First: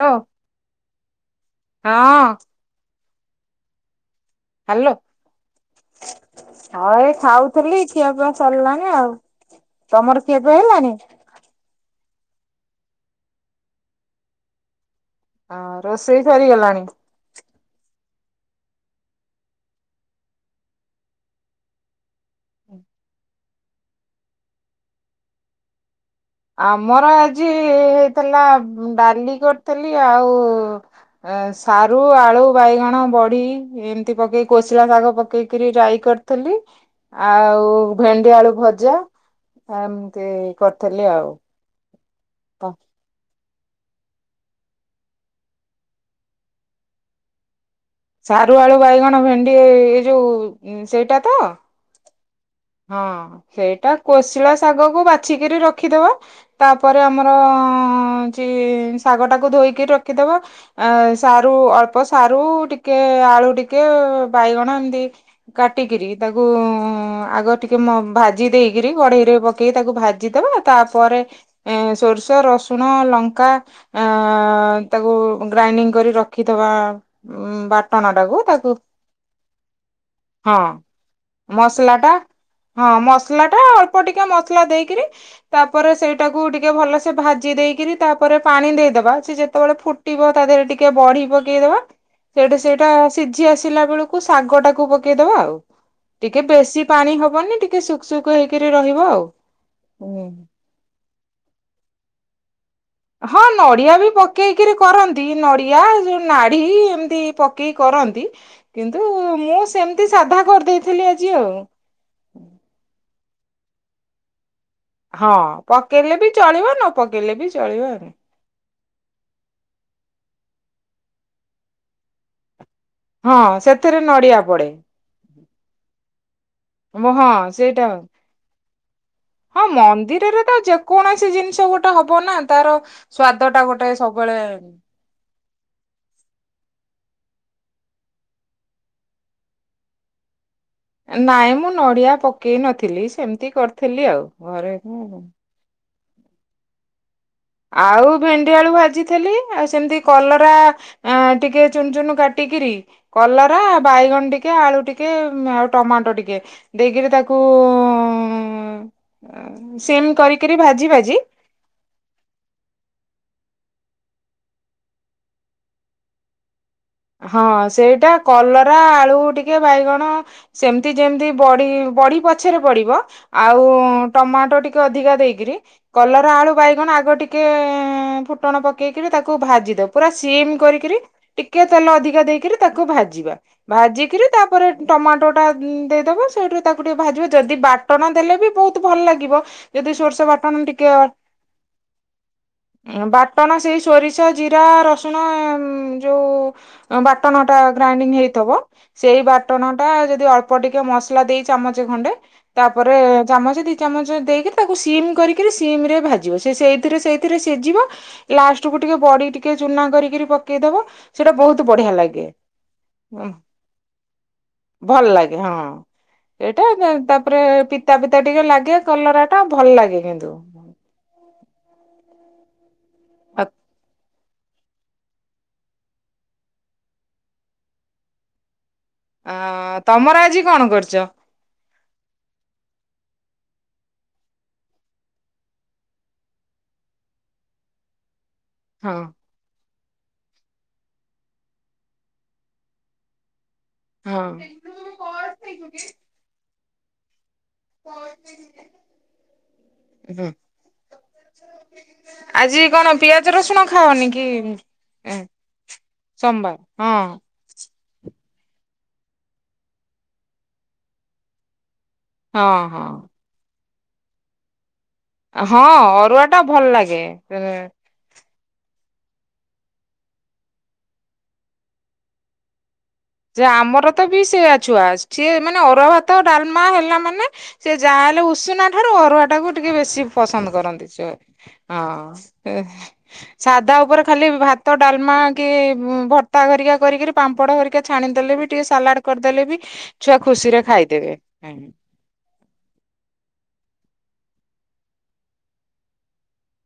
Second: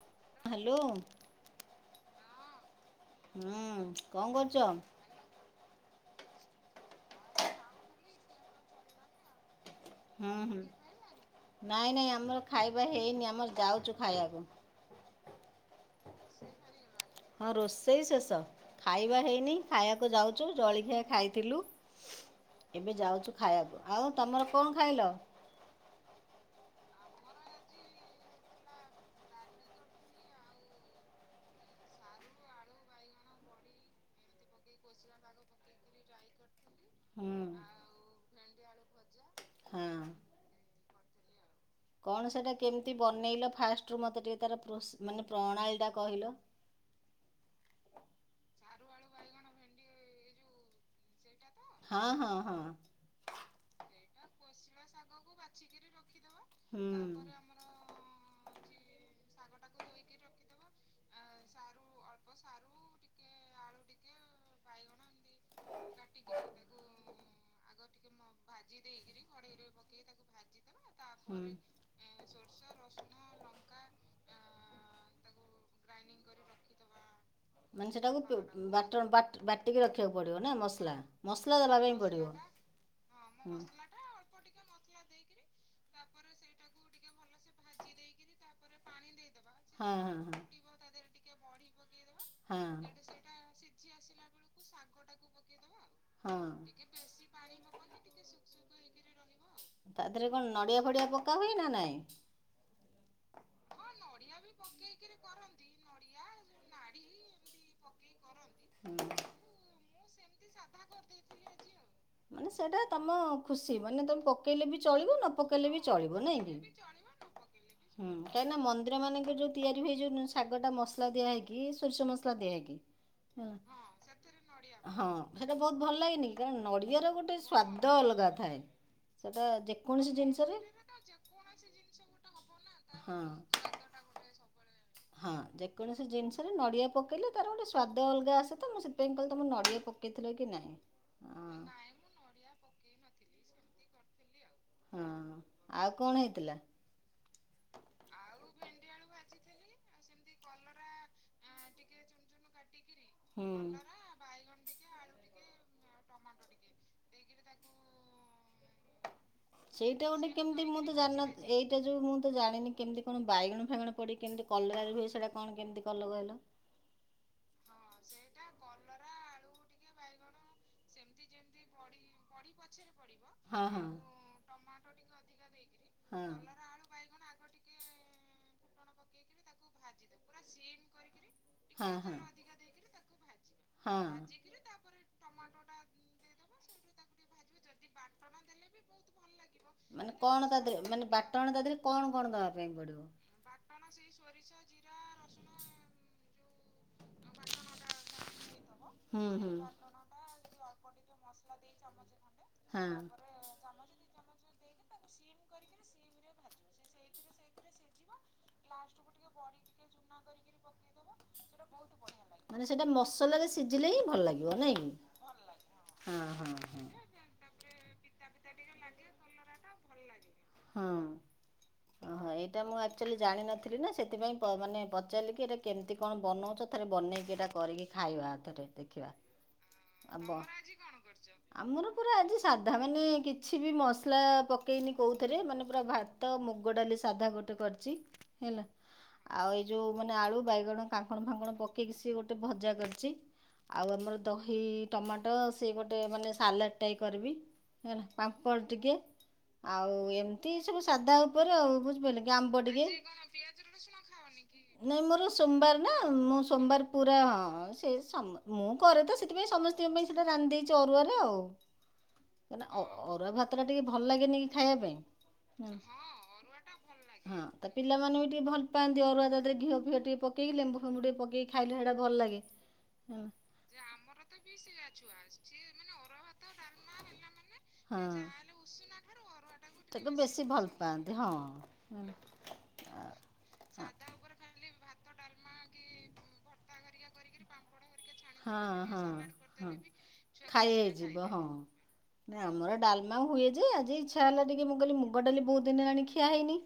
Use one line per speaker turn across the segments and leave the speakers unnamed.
[unintelligible]
Hello
ହଁ
ହୁଁ। କଣ କରୁଛ?
ହଉ ଏ ଖାଉଥିଲି ଖିଆପିଆ ସରିଲାଣି ଆଉ। ତମର
ହୁଁ ହୁଁ
ଖିଆପିଆ ହେଲାଣିି।
ନାଇଁ ନାଇଁ ଆମର ଖାଇବା ହେଇନି ଆମର ଯାଉଛୁ ଖାଇବାକୁ।
ହଁ ରୋଷେଇ ସରିଗଲାଣି।
ହଁ ରୋଷେଇ ଶେଷ ଖାଇବା ହେଇନି ଖାଇବାକୁ ଯାଉଛୁ ଜଳଖିଆ ଖାଇଥିଲୁ ଏବେ ଯାଉଛୁ ଖାଇବାକୁ ଆଉ ତମର କଣ ଖାଇଲ?
ଆମର ଆଜି ହେଇଥିଲା ଡାଲି କରିଥିଲି ଆଉ ସାରୁ ଆଳୁ ବାଇଗଣ ବଢି ଏମିତି ପକେଇକି କୋଶିଳା ଶାଗ ପକେଇକରି ରାଇ କରିଥିଲି।
ହୁଁ
ଆଉ ଭେଣ୍ଡି ଆଳୁ ଭଜା
ହଁ
ଏମିତି କରିଥିଲି। ଆଉ। [inaudible]
କଣ ସେଟା କେମିତି ବନେଇଲ? ଫାଷ୍ଟ ରୁ ମତେ ଟିକେ ତାର ପ୍ରୋସ୍ ମାନେ ପ୍ରଣାଳୀ ଟା କହିଲ।
ସାରୁ ଆଳୁ ବାଇଗଣ ଭେଣ୍ଡି ଏ ଯୋଉ ସେଇଟା ତ
ହଁ ହଁ।
ହଁ ସେଇଟା। କୋଶିଳ ଶାଗକୁ ବା ଚିକିଟି ରଖିଦବ
ହୁଁ।
ତାପରେ ଆମର ଶାଗ ଟାକୁ ଧୋଇକି ରଖିଦବା ଆ ସାରୁ ଅଳ୍ପ ସାରୁ ଟିକେ ଆଳୁ ଟିକେ ବାଇଗଣ ଏମିତି କାଟିକିରି ତାକୁ ଆଗ ଭ [unintelligible] ଭାଜି ଦେଇକରି କଢେଇରେ ପକେଇ ତାକୁ ଭାଜିଦବା ତାପରେ ସୋରିଷ ରସୁଣ ଲଙ୍କା ତାକୁ ଗ୍ରାଇଣ୍ଡିଙ୍ଗ କରି ରଖିଦବା
ମାନେ
ବାଟଣ
ସେଟାକୁ
ଟାକୁ
ପି-
ତାକୁ
ବାଟ ବାଟ- ବାଟିକି ରଖିବାକୁ ପଡ଼ିବ ନା
ହଁ
ମସଲା ଦେବା
ମସଲା
ପାଇଁ
ଟା
ପଡ଼ିବ
ମସଲା ଟା
ହଁ
ଅଳ୍ପ ଟିକେ ମସଲା ଦେଇକିରି ତାପରେ ସେଇଟାକୁ ଟିକେ ଭଲସେ ଭାଜି ଦେଇକରି ତାପରେ ପାଣି ଦେଇଦବା। ଯେତେବେଳେ
ହଁ ହଁ
ଫୁଟିବ ତା ଦେହରେ ଟିକେ ବଢି ପକେଇ ଦବା। ସେଠୁ
ହଁ
ସେଇଟା ସିଝି ଆସିଲା ବେଳକୁ କୁ ଶାଗ ଟାକୁ ପକେଇଦବା ଆଉ।
ହଁ
ଟିକେ
ହଁ
ବେଶୀ ପାଣି ହବ। ଟିକେ ସୁଖ ସୁୁଖ ହେଇକି ରହିବ ଆଉ।
ତା
ହୁଁ।
ଦେହରେ କଣ ନଡିଆ ଫଡିଆ ପକା ହୁଏ ନା ନାଇଁ।
ହଁ ନଡିଆ ବି ପକେଇକିରି କରନ୍ତି ନଡିଆ ଯୋଉ ନାଢି ଏମିତି ପକେଇ କରନ୍ତି। କିନ୍ତୁ
ହୁଁ।
ମୁଁ ସେମତି ଏମତି ସାଧା କରିଦେଇଥିଲି ଆଜି ଆଉ।
ମାନେ ସେଇଟା ତମ ଖୁସି ମାନେ ତମେ ପକେଇଲେ ବି ଚଳିବ ନ
ହଁ
ପକେଇଲେ ବି ଚଳିବ ନାଇଁଁ
ନ ପକେଇଲେ ବି ଚଳିବ ଆଉ।
କାହିଁ ନା ମନ୍ଦିର ମାନଙ୍କ ଯୋଉ ତିଆରି ହୁଏ ଗୋଟା ମସଲା ଦିଆ ହେଇକି ସୋରିଷ ମସଲା ଦିଆ ହେଇକି।
ହଁ
ହେଲା
ସେଥିରେ ନଡିଆ ପଡେ।
ହଁ ସେଇଟା ବହୁତ ଭଲ ଲାଗେନି କାରଣ ନଡ଼ିଆର
ମୁଁ ହଁ
ଗୋଟେ
ସେଇଟା
ସ୍ଵାଦ ଅଲଗା ଥାଏ ସେଟା
ହଁ
ଯେକୌଣସି
ମନ୍ଦିରରେ ତ
ଜିନିଷରେ
ଯେକୌଣସି ଜିନିଷ ଗୋଟେ ହବ ନା
[unintelligible]
ତାର
ହଁ
ସ୍ଵାଦ ଟା ଗୋଟେ ସବୁବେଳେ।
ହଁ ଯେକୌଣସି ଜିନିଷରେ ନଡ଼ିଆ ପକେଇଲେ ତାର ଗୋଟେ ସୁସ୍ୱାଦ ଅଲଗା ଆସେ ତ ମୁଁ ସେଥିପାଇଁ କହିଲି ତମ ନଡ଼ିଆ ପକେଇଥିଲ କି ନାହିଁ। ହଁ।
ତି କରିଥିଲି ଆଉ। ଘରେ ହୁଁ।
ହଁ ଆଉ କଣ ହେଇଥିଲା?
ଆଉ ଭେଣ୍ଡି ଆଳୁ ଭାଜିଥିଲି ଆଉ ସେମିତି କଲରା ଅ ଟିକେ ଚୁନୁ ଚୁନୁ କାଟିକିରି।
ହୁଁ।
କଲରା ବାଇଗଣ ଟିକେ ଆଳୁ ଟିକେ ଉ ଆଉ ଟମାଟୋ ଟିକେ ଦେଇକିରି ତାକୁ ଉଁ
ସେଇଟା ଗୋଟେ କେମିତି ମୁଁ ତ ଜାଣିନଥିଲି। ଏଇଟା ଯୋଉ ମୁଁ ତ ଜାଣିନି। କେମିତି କଣ ବାଇଗଣ ଫାଇାଗଣ ପଡି କେମିତି କଲରାରେ ହୁଏ। ସେଇଟା କଣ କେମିତି କହିଲ।
ହଁ ସେଇଟା କଲରା ଆଳୁ ବାଇଗଣ ସେମତି ଯେମତି ବଡ଼ି ବଡ଼ି ପଛରେ ପଡିବ। ଆଉ
ହଁ ହଁ।
ଟମାଟ ଅଧିକ ଦେଇକିରି
ହଁ
କଲରା ଆଳୁ ବାଇଗଣ ଆଗ ଟିକେ ଫୁଟଣ ପକେଇକିରି ତାକୁ ଭାଜି ଦଉ, ପୁରା ସିମ କରିକିରି ଟିକେ ତେଲ
ହଁ
ଅଧିକା ଦେଇକିରି ତାକୁ ଭାଜିବା
ହଁ
ଭାଜିକିରି ତାପରେ ଟମାଟୋ ଟା ଦେଇଦେବ ସେଇଠୁ ତାକୁ ଟିକେ ଭାଜିବ। ଯଦି ବାଟଣ ଦେଲେ ବି ବହୁତ ଭଲ ଲାଗିବ। ଯଦି
ମାନେ
ସୋରିଷ
କଣ ତା
ବାଟଣ ଟିକେ
ଦେହରେ ମାନେ ବାଟଣ ତା ଦେହରେ କଣ କଣ ଦେବା ପାଇଁ ପଡ଼ିବ?
ବାଟଣ ସେଇ ସୋରିଷ ଜିରା ରସୁଣ ଯୋଉ ବାଟଣ ଟା ଗ୍ରାଇଣ୍ଡିଙ୍ଗ ହେଇଥିବ। ସେଇ
ହୁଁ ହୁଁ
ବାଟଣ ଟା ଜେଦି ଅଳ୍ପ ଟିକେ ମସଲା ଦି ଚାମଚ ଖଣ୍ଡେ ତା
ହଁ
ପରେ ଚାମଚେ ଦି ଚାମଚେ ଦେଇକି ତାକୁ ସିମ୍ କରିକିରୀ ସିମରେ ଭାଜିବ। ସେ ସେଇ ସେଇଥିରେ ସେଇଥିରେ ସିଝିବ। ଲାଷ୍ଟ କୁ ଟିକେ ବଡି ଟିକେ ଚୁନା କରିକିରି ପକେଇଦବ। ସେଇଟା ବହୁତ ବଢିଆ ଲାଗେ
ମାନେ ସେଇଟା
ଉଁ
ମସଲାରେ ସିଝିଲେ ହିଁ ଭଲ ଲାଗିବ ନାଇଁ କି
ଭଲ ଲାଗେ ହଁ।
ହଁ ହଁ
ଏଇଟା
ହଁ।
ତାପରେ ପିତା ପିତା ଟିକେ ଲାଗେ କଲରା ଟା ଭଲ ଲାଗେ କିନ୍ତୁ
ହଁ ଓହୋ ଏଇଟା ମୁଁ ଆ ମୁଁ ଜାଣିନଥିଲି ନା ସେ ସେଥିପାଇଁ ପ ମାନେ ପଚାରିଲିକି ଏଇଟା କେମିତି କଣ ବନଉଛ। ଥରେ ବନେଇକି ଏଟା କରିକି ଖାଇବା ଥରେ। ଦେଖିବା।
ଅ ତମର
ଆବ
ଆଜି କଣ କରୁଚ?
ଆମର ପୁରା ଆଜି ସାଧା। ମାନେ କିଛି ବି ମସଲା ପକେଇନି କହୁ ଥିରେ ମାନେ ପୁରା ଭାତ ମୁଗ ଡାଲି ସାଧା ଗୋଟେ କରିଛି। ହେଲା
ହଁ
ଆଉ ଏଇ ଯୋଉ ମାନେ ଆଳୁ ବାଇଗଣ କାଙ୍କଣ ଫାଙ୍କଣ ପକେଇକି ସିଏ ଗୋଟେ ଭଜା କରିଛି। ଆଉ ଆମର
ହଁ
ଦହି ଟମାଟୋ ସେ ଗୋଟେ ମାନେ ସାଲାଟ୍। ଏ କରିବି। ହେଲା ପାମ୍ପଡ଼ ଟିକେ ଆଉ
ହୁଁ
ଏମିତି ସବୁ ସାଧା ଉପରେ ଆଉୁ କି
ଆଜି
ଆମ୍ବ ଟିକେ
କଣ ପିଆଜ ରସୁଣ ଖାଅନି କି?
ନାଇ
ଏ
ମୋର ସୋମବାର ନା ମୁଁ ସୋମବାର ପୁରା ହଁ ସେ- ମୁଁ କରେ ତ ସେଥିପାଇଁ ସମସ୍ତିଙ୍କ ପାଇଁ ସେଇଟା ରାନ୍ଧିଦେଇଛି ଅରୁଆରେ ଆଉ। କାଇ
ହଁ
କିନା ଅରୁଆ
ହଁ
ଭାତ। ଭାତ ଟା ଟିକେ ଭଲ ଲାଗେନି କି ଖାଇବା ପାଇଁ।
ହଁ
ହୁଁ
ଅରୁଆ ଟା ଭଲ ଲାଗେ।
ହଁ ତା ପିଲାମାନେ ବି ଟିକେ ଭଲ ପାଆନ୍ତି ଅରୁଆ ସାଥିରେ ଘିଅ ଫିଅ ଟିକେ ପକେଇଲେ ଲେମ୍ବୁ ଫେବୁ ବୁ ଟିକେ ପକଇ ଖାଇଲେ ସେଇଟା ଭଲ ଲାଗେ। ହେଲା
ଯେ ଆମର ତ ବି ସେଇୟା ଛୁଆ ସିଏ ମାନେ ଅରୁଆ ଭାତ ଡାଲମା। ମା ହେଲା ମାନେ। ସେ
ହଁ।
ଯାହାହଲେ ଉଷୁନା ଠାରୁ ଅରୁଆ ଟାକୁ ଟିକେ ବେଶୀ
ତାକୁ
ପସନ୍ଦ
ଭଲ
କରନ୍ତି। ସେ
ପାଆନ୍ତି ହଁ।
ହଁ ସାଧା ଉପରେ ଖାଲି ଭାତ
ତ
ଡାଲମା କି। ଭତ୍ତା ଘରିକା କରିକିରି ପାମ୍ପଡ ଘରକୁ।
ହଁ ହଁ ହଁ
ଛୁଆ ଖୁସିରେ
ଖାଇ
ଖାଇଦେବେ।
ହେଇଯିବ ହଁ ଆମର ଡାଲମା ହୁଏ ଯେ ଆଜି। ଇଚ୍ଛା ହେଲା ଟିକ ମୁଁ କହିଲ ମୁଗ ଡାଲି ବହୁତ ହିନ୍ ହେଲାଣି ଖିଆ ହେଇନି।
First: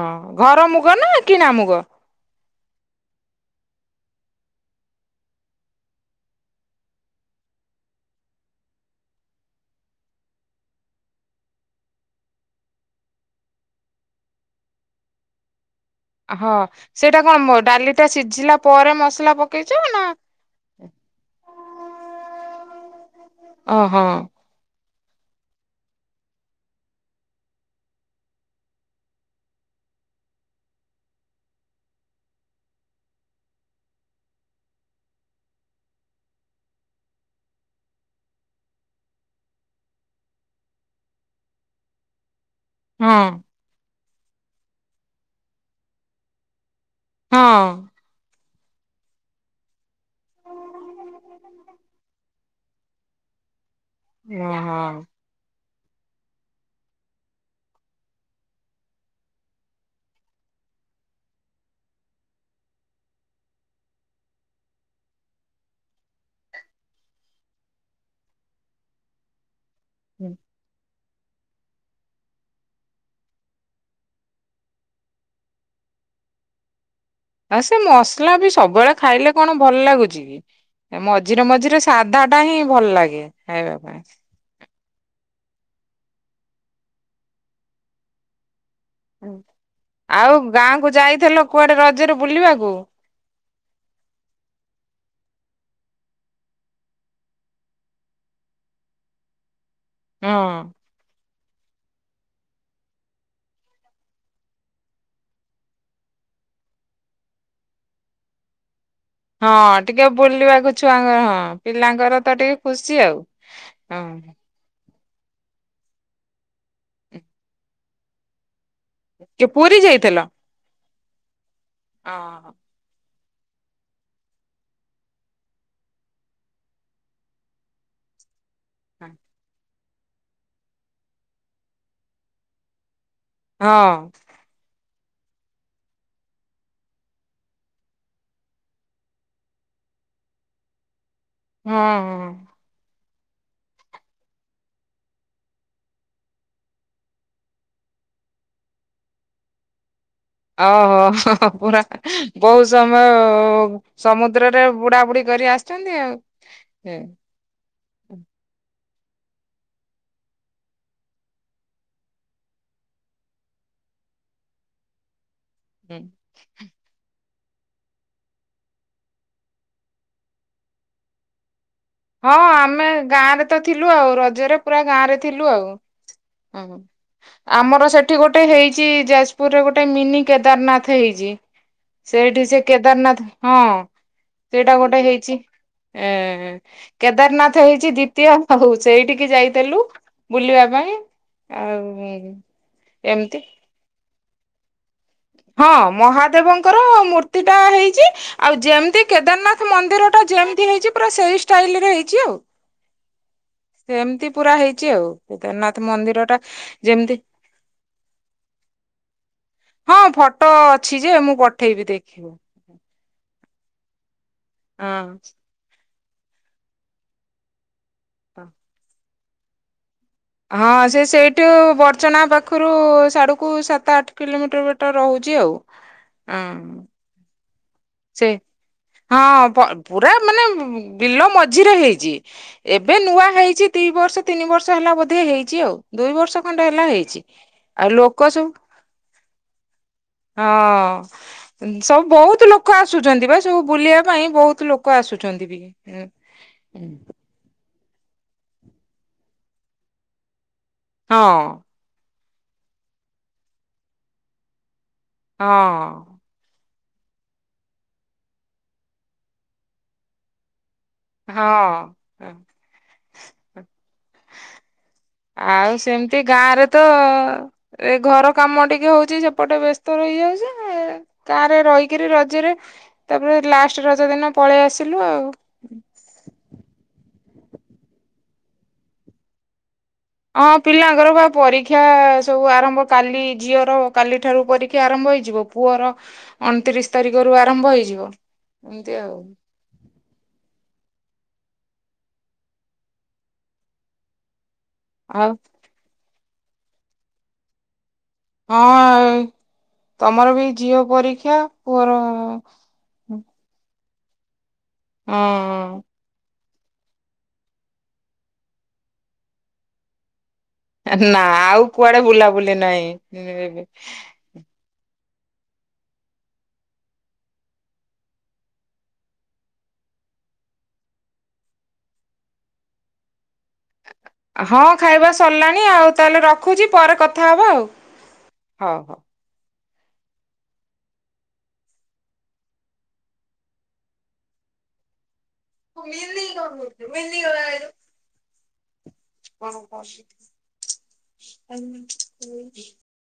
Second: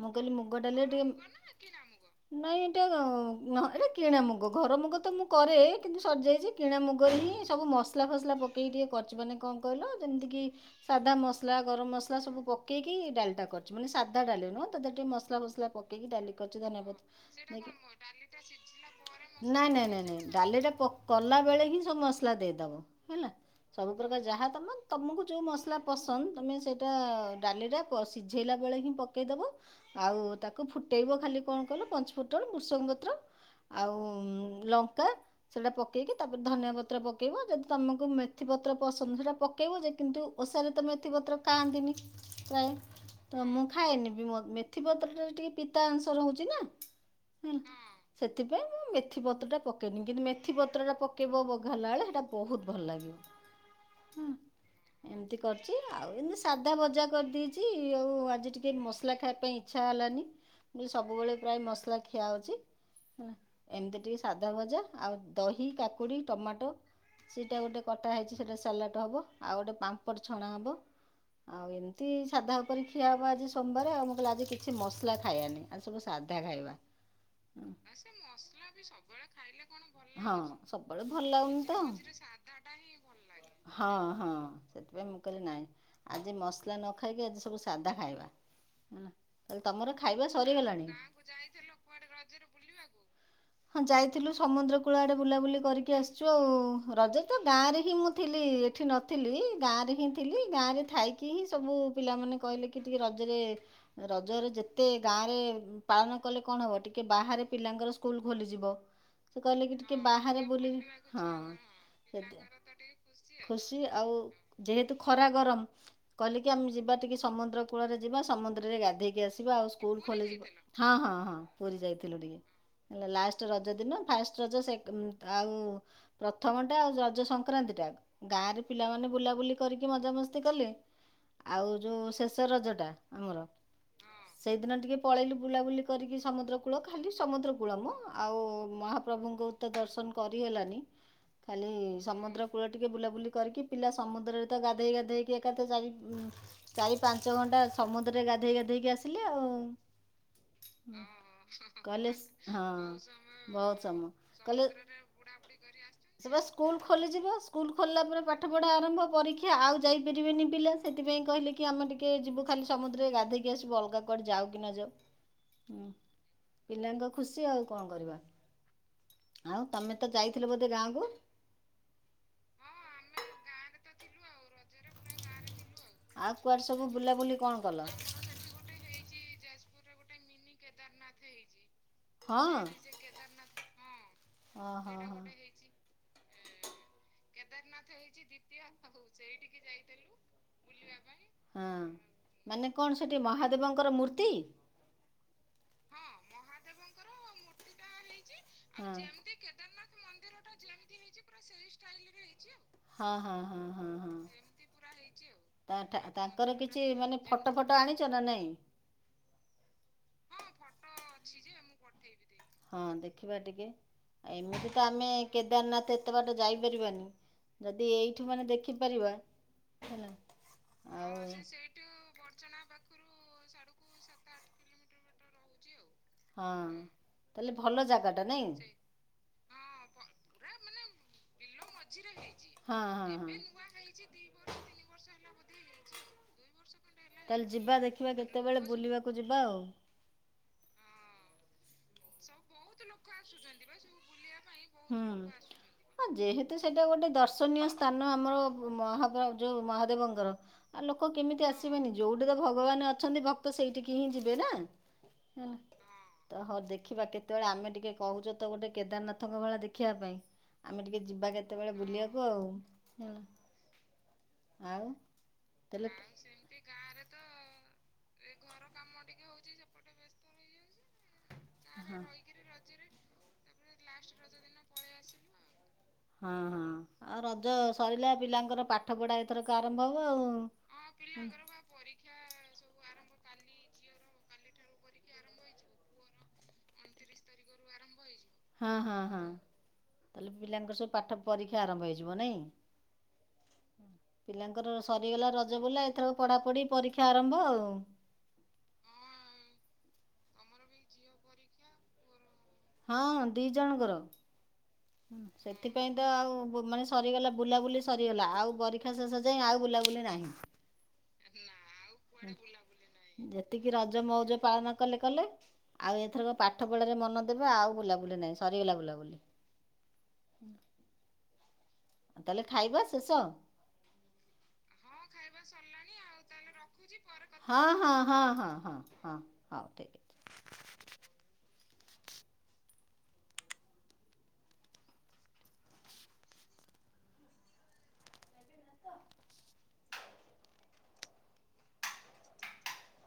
ମୁଁ କହିଲି
ଘର
ମୁଗ ଡାଲି
ନା କିଣା ମୁଗ?
ଟିକେ- ଏଟା କିଣା ମୁଗ ଘର ମୁଗ ତ ନୁହଁ। କରେ କିନ୍ତୁ ସରିଯାଇଛି କିଣା ମୁଗରେ ହିଁ ସବୁ ମସଲା ଫସଲା ପକେଇ ଟିକେ କରିଚି୍ ମାନେ କଣ କହିଲ ଯେମିତିକି ସାଧା ମସଲା, ଗରମ ମସଲା ସବୁ ପକେଇକି ଡାଲିଟା କରିଛି ମାନେ ସାଧା ଡାଲି ନୁହଁତ ତାର ଟିକେ ମସଲା ଫସଲା ପକେଇକି ଡାଲି
ହଁ
କରିଛି ଧନିଆ ପତ୍ର
ସେଇଟା କଣ
ଦେଇକି
ଡାଲିଟା ସିଝିଲା ପରେ ମସଲା
ନାଇଁ
ପକେଇଛ
ନାଇଁ ନାଇଁ
ନା।
ନାଇଁ ଡାଲିଟା କଲା ବେଳେ ହିଁ ସବୁ ମସଲା ଦେଇଦବ ହେଲା
ଓହୋ
ସବୁ ପ୍ରକାର ଯାହା ତମ ତୁମକୁ ଯେଉଁ ମସଲା ପସନ୍ଦ ତୁମେ ସେଇଟା ଡାଲିରେ ସିଝେଇଲା ବେଳେ ହିଁ ପକେଇଦବ ଆଉ ତାକୁ ଫୁଟେଇବ ଖାଲି କଣ କଲ ପଞ୍ଚ ଫୁଟଣ ବୃସଙ୍ଗ ପତ୍ର ଆଉ ଲ ସେଟା ପକେଇକି ତାପରେ ଧନିଆ ପତ୍ର ପକେଇବ ଯଦି ତମକୁ ମେଥି ପତ୍ର ପସନ୍ଦ ସେଟା ପକେଇବ ଯେ କିନ୍ତୁ ଓଷାରେ ତ ମେଥି ପତ୍ର ଖାଆନ୍ତିନି।
ହଁ
ନାଇ ମୁଁ ଖାଏନି। ମେଥିପତ୍ରରେ ଟିକେ ପିତା ଅଂଶ ରହୁଛି ନା। ହେଲା
ହଁ।
ସେଥିପାଇଁ ମୁଁ ମେଥି ପତ୍ରଟା ପକ- ପକେଇନି କିନ୍ତୁ ମେଥି ପତ୍ର ଟା ପକେଇବ ବଘାରିଲା ବେଳେ ସେଟା ବହୁତ ଭଲ ଲାଗିବ। ହୁଁ ଏମିତି କର। ଆଉ ଏମତି ସାଧା ବଜା କରିଦେଇଛି। ଆଉ ଆଜି ଟିକେ ମସଲା ଖାଇବା ପାଇଁ ଇଚ୍ଛା ହେଲାନି ସବୁବେଳେ ପ୍ରାୟ ମସଲା ଖିଆ ହୋଉଛି। ଏମିତି ଟିକେ ସାଧା- ଅଦା ଭଜା ଆଉ ଦହି, କାକୁଡ଼ି, ଟମାଟୋ ସେଇଟା ଗୋଟେ କଟା ହେଇଛି ସେଇଟା ସାଲାଡ଼ ହବ ଆଉ ଗୋଟେ- ପାମ୍ପଡ଼ ଛଣା ହବ। ଆଉ ଏମିତି ସାଧା ଉପରେ ଖିଆ ହବା ଆଜି ସୋମବାର ଆଉ କହିଲେ ଆଜି କିଛି ମସଲା ଖାଇବାନି ଆଜି ସବୁ ସାଧା ଖାଇବା।
ଆ ସେ
ଆଉ
ମସଲା ବି ସବୁବେଳେ ଖା- ଖାଇଲେ କଣ ଭଲ ଲାଗୁଚି
ହଁ
କି
ସବୁବେଳେ ଭଲ
ମଝିରେ
ଲାଗୁନି ତ।
ମଝିରେ ସାଧା ଟା ହିଁ ଭଲ ଲାଗେ ଖାଇବା
ହଁ ହଁ
ପାଇଁ।
ସେଥିପାଇଁ ମୁଁ କହିଲି ନାଇଁ ଆଜି ମସଲା ନ ଖାଇକି ଆଜି ସବୁ ସାଧା ଖାଇବା। ହେଲା। ତାହେଲେ ତମର ଖାଇବା
ଆଉ
ସରିଗଲାଣି?
ଗାଁକୁ ଯାଇଥିଲୁ କୁଆଡ଼େ ରଜରେ ବୁଲିବାକୁ।
ହଁ ଯାଇଥିଲୁ ସମୁଦ୍ର କୂଳ ଆଡ଼େ ବୁଲାବୁଲି କରିକି ଆସିଛୁ ଆଉ ରଜ ତ ଗାଁରେ ହିଁ ମୁଁ ଥିଲି ଏଠି ନଥିଲି। ଗାଁ ରେ ହିଁ
ହଁ
ଥିଲି ଗାଁ ରେ ଥାଇକି ହିଁ ସବୁ ପିଲାମାନେ କହିଲେ କି ଟିକେ ରଜରେ ରଜରେ ଯେତେ ଗାଁ ରେ ପାଳନ କଲେ କଣ ହବ ଟିକେ ବାହାରେ ପିଲାଙ୍କର ସ୍କୁଲ ଖୋଲିଯିବ। ସେ
ହଁ
କହିଲେ କି
ଟିକେ
ବାହାରେ
ବୁଲିବାକୁ
ବୁଲି
ଛୁଆଙ୍କର ହଁ ପିଲାଙ୍କର ତ
ସେଠି
ଟିକେ ଖୁସି ଆଉ
ଖୁସି
ହଁ।
ଆଉ ଯେହେତୁ ଖରା ଗରମ କହିକି ଆମେ ଯିବା ଟିକେ ସମୁଦ୍ର କୂଳରେ ଯିବା ସମୁ ରେ ଗାଧେଇକି
କି
ଆସିବା ଆଉ
ପୁରୀ
ସ୍କୁଲ
ଯାଇଥିଲ?
ଖୋଲି ହଁ ହଁ ହଁ। ପୁରୀ ଯାଇଥିଲୁ
ହଁ।
ଟିକେ। ଲାଷ୍ଟ ରଜ ଦିନ ଫାଷ୍ଟ ରଜ ସେ ଆଉ ପ୍ରଥମଟା ଆଉ ରଜ ସଂକ୍ରାନ୍ତି ଟା ଗାଁରେ ପିଲାମାନେ ବୁଲାବୁଲି କରିକି ମଜାମସ୍ତି କଲି ଆଉ ଯୋଉ ଶେଷ ରଜ ଟା
ହଁ।
ପଳେଇଲୁ ବୁଲାବୁଲି କରିକି ସମୁଦ୍ର କୂଳ ଖାଲି ସମୁଦ କୁଳମ ଆଉ ମହାପ୍ରଭୁଙ୍କୁ ତ ଦର୍ଶନ କରିହେଲାନି ଖାଲି
ହଁ
ସମୁଦ୍ର କୂଳ ଟିକେ ବୁଲାବୁଲି କରିକି ପିଲା ସମୁଦ୍ରରେ ତ ଗାଧେଇ ଗାଧେଇକି ଏକାଥ ଚାରି ଚାରି ପାଞ୍ଚ ଘଣ୍ଟା ସମୁଦ୍ରରେ ଗାଧେଇ ଗାଧେଇକି ଆସିଲେ ଆଉ।
ଓହୋ ହୋ ପୁରୁର
ହୁଁ। କଲେଜ ହଁ
ବହୁ ସମୟ
ବହୁତ ସମୟ
ସମୁଦ୍ରରେ
କଲେ
ବୁଢା ବୁଢି କରି ଆସିଛନ୍ତି ଆଉ।
ସେ ବା ସ୍କୁଲ ଖୋଲିଯିବ ସ୍କୁଲ ଖୋଲିଲା ପରେ ପାଠ ପଢ଼ା ଆରମ୍ଭ ପରୀକ୍ଷା ଆଉ ଯାଇପାରିବେନି ପିଲା ସେଥିପାଇଁ କହିଲେ କି ଆମେ ଟିକେ ଯିବୁ ଖାଲି ସମୁଦ୍ରରେ ଗାଧେଇକି ଆସିବୁ ଅଲଗା କଆଡେ ଯାଉ କି ନ ଯାଉ।
ହୁଁ।
ପିଲାଙ୍କ ଖୁସି ଆଉ କଣ କରିବା ଆଉ ତମେ ତ ଯାଇଥିଲ ବୋଧେ ଗାଁ କୁ
ହଁ ଆମେ ଗାଁରେ ତ ଥିଲୁ ଆଉ ରଜରେ ପୁରା ଗାଁ ରେ ଥିଲୁ
କୁଆଡ଼େ
ଆଉ।
ସବୁ ବୁଲାବୁଲି କଣ କଲ
ଆମର ସେଠି ଗୋଟେ ହେଇଛି ଯାଜପୁରରେ ଗୋଟେ ଗୋଟେ ମିନି କେଦାରନାଥ ହେଇଛି।
ହଁ
ସେଇଠି ସେ କେଦାରନାଥ ହଁ ସେଇଟା
ଓହୋ
ଗୋଟେ
ହଁ
ହେଇଛି ଏ ହଁ କେଦାରନାଥ ହେଇଛି ଦ୍ଵିତୀୟ ହଉଛି ପାଇଁ। ଆଉ
ହଁ ମାନେ କଣ ସେଠି
ଏମିତି
ମହାଦେବଙ୍କର ମୂର୍ତ୍ତି?
ହଁ ମହାଦେବଙ୍କର ମୂର୍ତ୍ତି ଟା ହେଇଛି ଆଉ ଯେମିତି କେଦାରନାଥ ମନ୍ଦିର ଟା ଯେମ ହେଇଛି ପୁରା ସେଇ ଷ୍ଟାଇଲ ରେ ହେଇଛି ଆଉ।
ହଁ ହଁ ହଁ ହଁ
ସେମିତି
ହଁ
ପୁରା ହେଇଛି ଆଉ କେଦାରନାଥ ମନ୍ଦିର ଟା
ତାଙ୍କର କିଛି
ଯେମିତି
ମାନେ ଫଟୋ ଫଟ ଆଣିଛ ନା ନାଇଁ।
ହଁ ଫଟୋ ଅଛି ଯେ ମୁଁ ପଠେଇବି ଦେଖିବ।
ହଁ ଦେଖି ବା ଟିକେ। ଏମିତି ତ ଆମେ
ହଁ।
କେଦାରନାଥ ଏତେ ଏତେ ବାଟ ଯାଇପାରିବାନି ଯଦି ଦି ଏଇଠୁ ମାନେ ଦେଖିପାରିବା। ହେଲା
ହଁ ସେ
ଆଉ
ସେଇଠୁ ବଡଚନା ପାଖରୁ ସାଢୁ କୁ ସାତ ଆଠ କିଲୋମିଟର ବାଟ ରହୁଛି ଆଉ।
ହଁ। ତାହେଲେ ଭଲ ଜାଗା ଟା ନାଇଁ?
ଅ ପୁରା ମାନେ ବିଲ ମ ମଝିରେ ହେଇଛି
ହଁ
ଏବେ
ହଁ
ନୂଆ
ହଁ।
ହେଇଛି ଦି ବର୍ଷ ତିନି ବର୍ଷ ହେଲା ବୋଧେ ହେଇଛି ଆଉ ଦୁଇ ବର୍ଷ ଖଣ୍ଡେ ହେଲା ହେଇଛି
ତାହେଲେ ଯିବା
ଆଉ
ଦେଖିବା
ଲୋକ ସବୁ।
କେତେବେଳେ ବୁଲିବାକୁ ଯିବା ଆଉ।
ହଁ ସବୁ ବହୁତ ଲୋକ କ ଆସୁଛନ୍ତି ବା ସବୁ ବୁଲିବା ପାଇଁ ବହୁତ ଲୋକ ଆସୁଛନ୍ତି ବି।
ହୁଁ ଯେହେତୁ ସେଇଟା ଗୋଟେ ଦର୍ଶନୀୟ ସ୍ଥାନ ଆମର ମହାଦେବ ଯୋଉ ମହାଦେବଙ୍କର। ଆଉ ଲୋକ କେମିତି
ହଁ
ଆସିବେନି ଯୋଉଠି। ଯୋଉଟି ତ ଭଗବାନ ଅଛନ୍ତି ଭକ୍ତ ସେଇଠିକି ହିଁ ଯିବେ ନା। ହେଲା
ହଁ
ତ ହଉ ଦେଖ। ଦେଖିବା କେତେବେଳେ ଆମେ ଟିକେ କହୁଛ ତ ଗୋଟେ କେଦାରନାଥ। ଙ୍କ ଭଳିଆ ଦେଖିବା ପାଇଁ। ଯିବା
ହଁ
କେତେବେଳେ ବୁଲିବାକୁ ଆଉ ହେଲା ଆଉ
ଆଉ
ତାହେଲେ
ସେମିତି ଗାଁରେ ତ। ଘର କାମ ଟିକେ ହଉଛି ସେପଟେ ବ୍ୟସ୍ତ ରହିଯାଉଛି। ଗାଁ ରେ ରହିକିରି ରଜରେ ତାପରେ ଲାଷ୍ଟ। ଲାଷ୍ଟ ରଜ ଦିନ ପଳେଇ ଆସିଲୁ ଆଉ।
ହଁ ହଁ ଆଉ ରଜ ସରିଲା ପିଲାଙ୍କର ପାଠ ପଢା ଏଥର କ ଆ
ହଁ ପିଲାଙ୍କର ବା ପରୀକ୍ଷା ସବୁ ଆରମ୍ଭ। କାଲି ଝିଅର କାଲି ଠାରୁ ପରୀକ୍ଷା ଆରମ୍ଭ ହେଇଯିବ ପୁଅର ଅଣତିରିଶ ତାରିଖରୁ ଆରମ୍ଭ ହେଇଯିବ।
ହଁ ହଁ
ଏମିତି ଆଉ।
ହଁ ତାହେଲେ ପିଲାଙ୍କର ସବୁ। ପାଠ ପରୀକ୍ଷା ଆରମ୍ଭ ହେଇଯିବ ନାଇଁ ପିଲା। ତାଙ୍କର ସରିଗଲା
ଆଉ
ରଜ ବୁଲା। ଏଥର ପଢାପଢି ପରୀକ୍ଷା ଆରମ୍ଭ ଆଉ।
ହଁ ତମର ବି ଝିଅ ପରୀକ୍ଷା ପୁଅର।
ହଁ ଦି ଜଣଙ୍କର ସେଥିପାଇଁ ତ ଆଉ ମାନେ ସରିଗଲା ବୁଲାବୁଲି ସରିଗଲା ଆଉ ପରୀକ୍ଷା ଶେଷ ଯାଇଁ ଆଉ ବୁଲାବୁଲି ନାହିଁ।
ନା ଆଉ କୁଆଡେ ବୁଲାବୁଲି ନାଇଁ [inaudible]
ହେଲେ ଆଉ ଏଥର ପାଠ ପଢାରେ ମନ ଦେବେ ଆଉ ବୁଲାବୁଲି ନାଇଁ ସରିଗଲା ବୁଲାବୁଲି। ତାହେଲେ ଖାଇବା ଶେଷ।
ହଁ ଖାଇବା ସରିଲାଣି ଆଉ ତାହେଲେ ରଖୁଚି ପରେ କଥା ହବା ଆଉ
ହଁ ହଁ ହଁ ହଁ
ହଉ ହଉ।
ହଁ ହଁ ହଉ ଠିକ୍ ଅଛି।
ତୁ ମିନି କଣ କରୁଚୁ ମିନି। [unintelligible] କଣ [inaudible]